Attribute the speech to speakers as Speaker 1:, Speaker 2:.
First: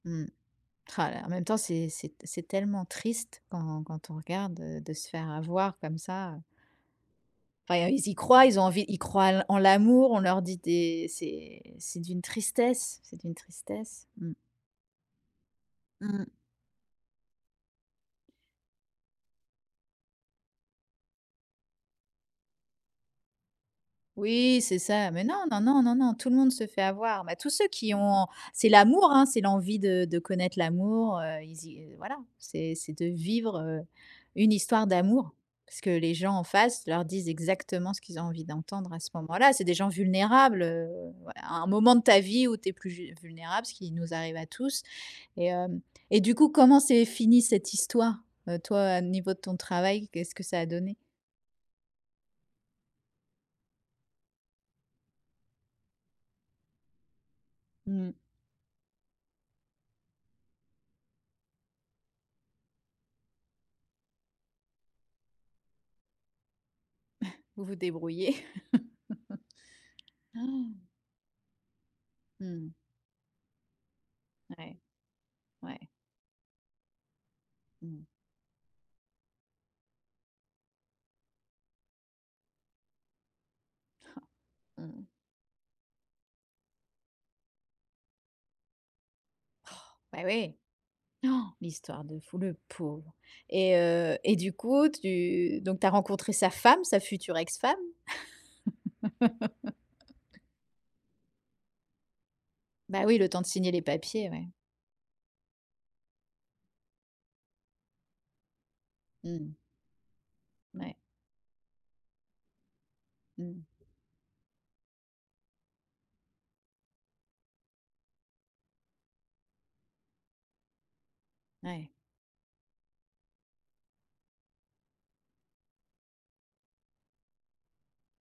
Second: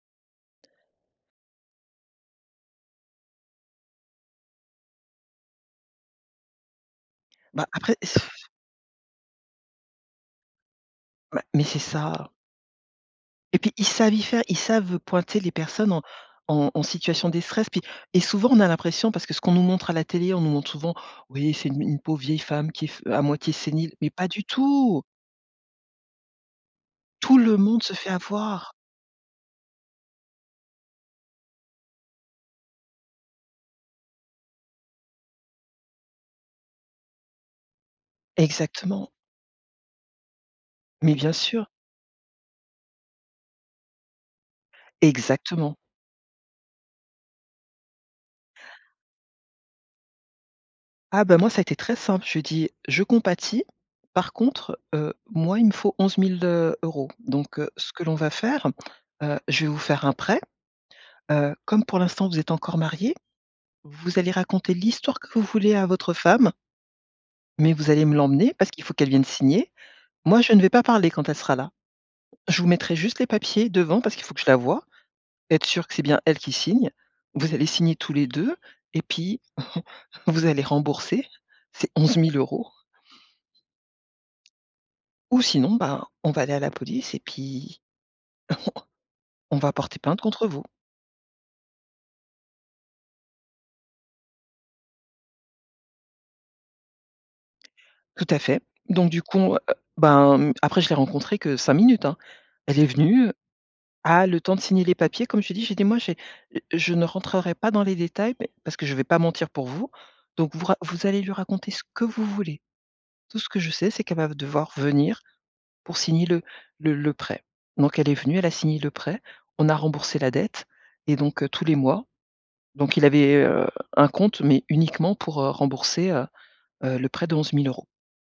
Speaker 1: Mmh. Rah là là! En même temps, c'est c'est t c'est tellement triste quand quand on regarde, heu, de se faire avoir comme ça, heu.
Speaker 2: Bah,
Speaker 1: Enfin, eux,
Speaker 2: après
Speaker 1: ils y croient. Ils ont envie ils croient en l'a en l'amour, on leur dit des
Speaker 2: Ouais.
Speaker 1: c'est
Speaker 2: Mais, c'est
Speaker 1: c'est d'une
Speaker 2: ça.
Speaker 1: tristesse! C'est d'une
Speaker 2: Et puis, ils
Speaker 1: tristesse.
Speaker 2: savent y
Speaker 1: Mmh.
Speaker 2: faire. Ils savent, heu, pointer les personnes en
Speaker 1: Mmh.
Speaker 2: en en situation des stress. Puis et souvent, on a l'impression, parce que, ce qu'on nous montre à la télé, on nous montre souvent, oui, c'est une une pauvre vieille femme, qui est f heu, à moitié sénile. Mais pas du
Speaker 1: Oui, c'est
Speaker 2: tout!
Speaker 1: ça! Mais non, non, non, non, non, tout le monde se fait avoir. Bah,
Speaker 2: Tout
Speaker 1: tous
Speaker 2: le
Speaker 1: ceux
Speaker 2: monde se
Speaker 1: qui
Speaker 2: fait
Speaker 1: ont c'est
Speaker 2: avoir!
Speaker 1: l'amour, hein. C'est l'envie de de connaître l'amour, heu. Ils y heu voilà. C'est c'est de vivre, heu, une histoire d'amour. Parce que, les gens en face, leur disent exactement ce qu'ils ont envie d'entendre à ce
Speaker 2: Exactement.
Speaker 1: moment-là. C'est des gens vulnérables, heu,
Speaker 2: Mais, bien
Speaker 1: à
Speaker 2: sûr.
Speaker 1: un moment de ta vie où tu es plus ju vulnérable, ce qui nous arrive à tous. Et,
Speaker 2: Exactement.
Speaker 1: hem, et du coup, comment s'est finie cette histoire? Heu, toi, au niveau de ton travail, qu'est-ce que ça a donné?
Speaker 2: Ah bah, moi, ça a été très simple, je lui ai dis: «Je compatis, par contre, heu, moi, il me faut 11 000 €. Donc, heu, ce que
Speaker 1: Mmh.
Speaker 2: l'on va faire, heu, je vais vous faire un prêt. Heu, comme pour l'instant vous êtes encore mariés, vous allez raconter l'histoire que vous voulez à votre femme»
Speaker 1: Vous
Speaker 2: «mais,
Speaker 1: vous
Speaker 2: vous allez me
Speaker 1: débrouillez.
Speaker 2: l'emmener. Parce qu'il faut qu'elle vienne signer. Moi, je ne vais pas
Speaker 1: Ah!
Speaker 2: parler quand elle sera là. Je vous
Speaker 1: Mmh.
Speaker 2: mettrai juste les papiers, devant, parce qu'il faut que je la
Speaker 1: Ouais.
Speaker 2: voie, être sûre
Speaker 1: Ouais.
Speaker 2: que c'est bien elle qui signe. Vous allez signer
Speaker 1: Mmh.
Speaker 2: tous les 2, et puis vous allez rembourser ces 11 000 €
Speaker 1: Ha! Mmh.
Speaker 2: ou sinon, ben, on va aller à la police, et puis on on va porter
Speaker 1: Bah,
Speaker 2: plainte contre
Speaker 1: oui!
Speaker 2: vous.»
Speaker 1: Han! L'histoire de fou, le pauvre! Et, heu, et du coup, tu donc tu as rencontré sa femme, sa future ex-femme?
Speaker 2: Tout à fait. Donc, du coup, on va a ben mmh, après, je l'ai rencontrée que 5 minutes, hein. Elle est
Speaker 1: Bah oui, le
Speaker 2: venue
Speaker 1: temps de signer les
Speaker 2: ah
Speaker 1: papiers,
Speaker 2: le
Speaker 1: ouais.
Speaker 2: temps de signer les papiers comme je t'ai dit, j'ai dit: «Moi, j'ai je ne rentrerai pas dans les détails mais parce que je vais pas
Speaker 1: Mmh
Speaker 2: mentir
Speaker 1: mh.
Speaker 2: pour vous, donc vous ra
Speaker 1: Mouais.
Speaker 2: vous allez lui raconter ce que vous voulez. Tout ce que
Speaker 1: Mmh.
Speaker 2: je sais, c'est qu'elle va ve devoir venir pour signer le le le prêt.». Donc, elle est venue, elle a signé le prêt. On a remboursé la dette et donc, heu, tous les
Speaker 1: Ouais.
Speaker 2: mois. Donc, il avait, heu, un compte mais uniquement pour, heu, rembourser, heu heu, le prêt de 11 000 €.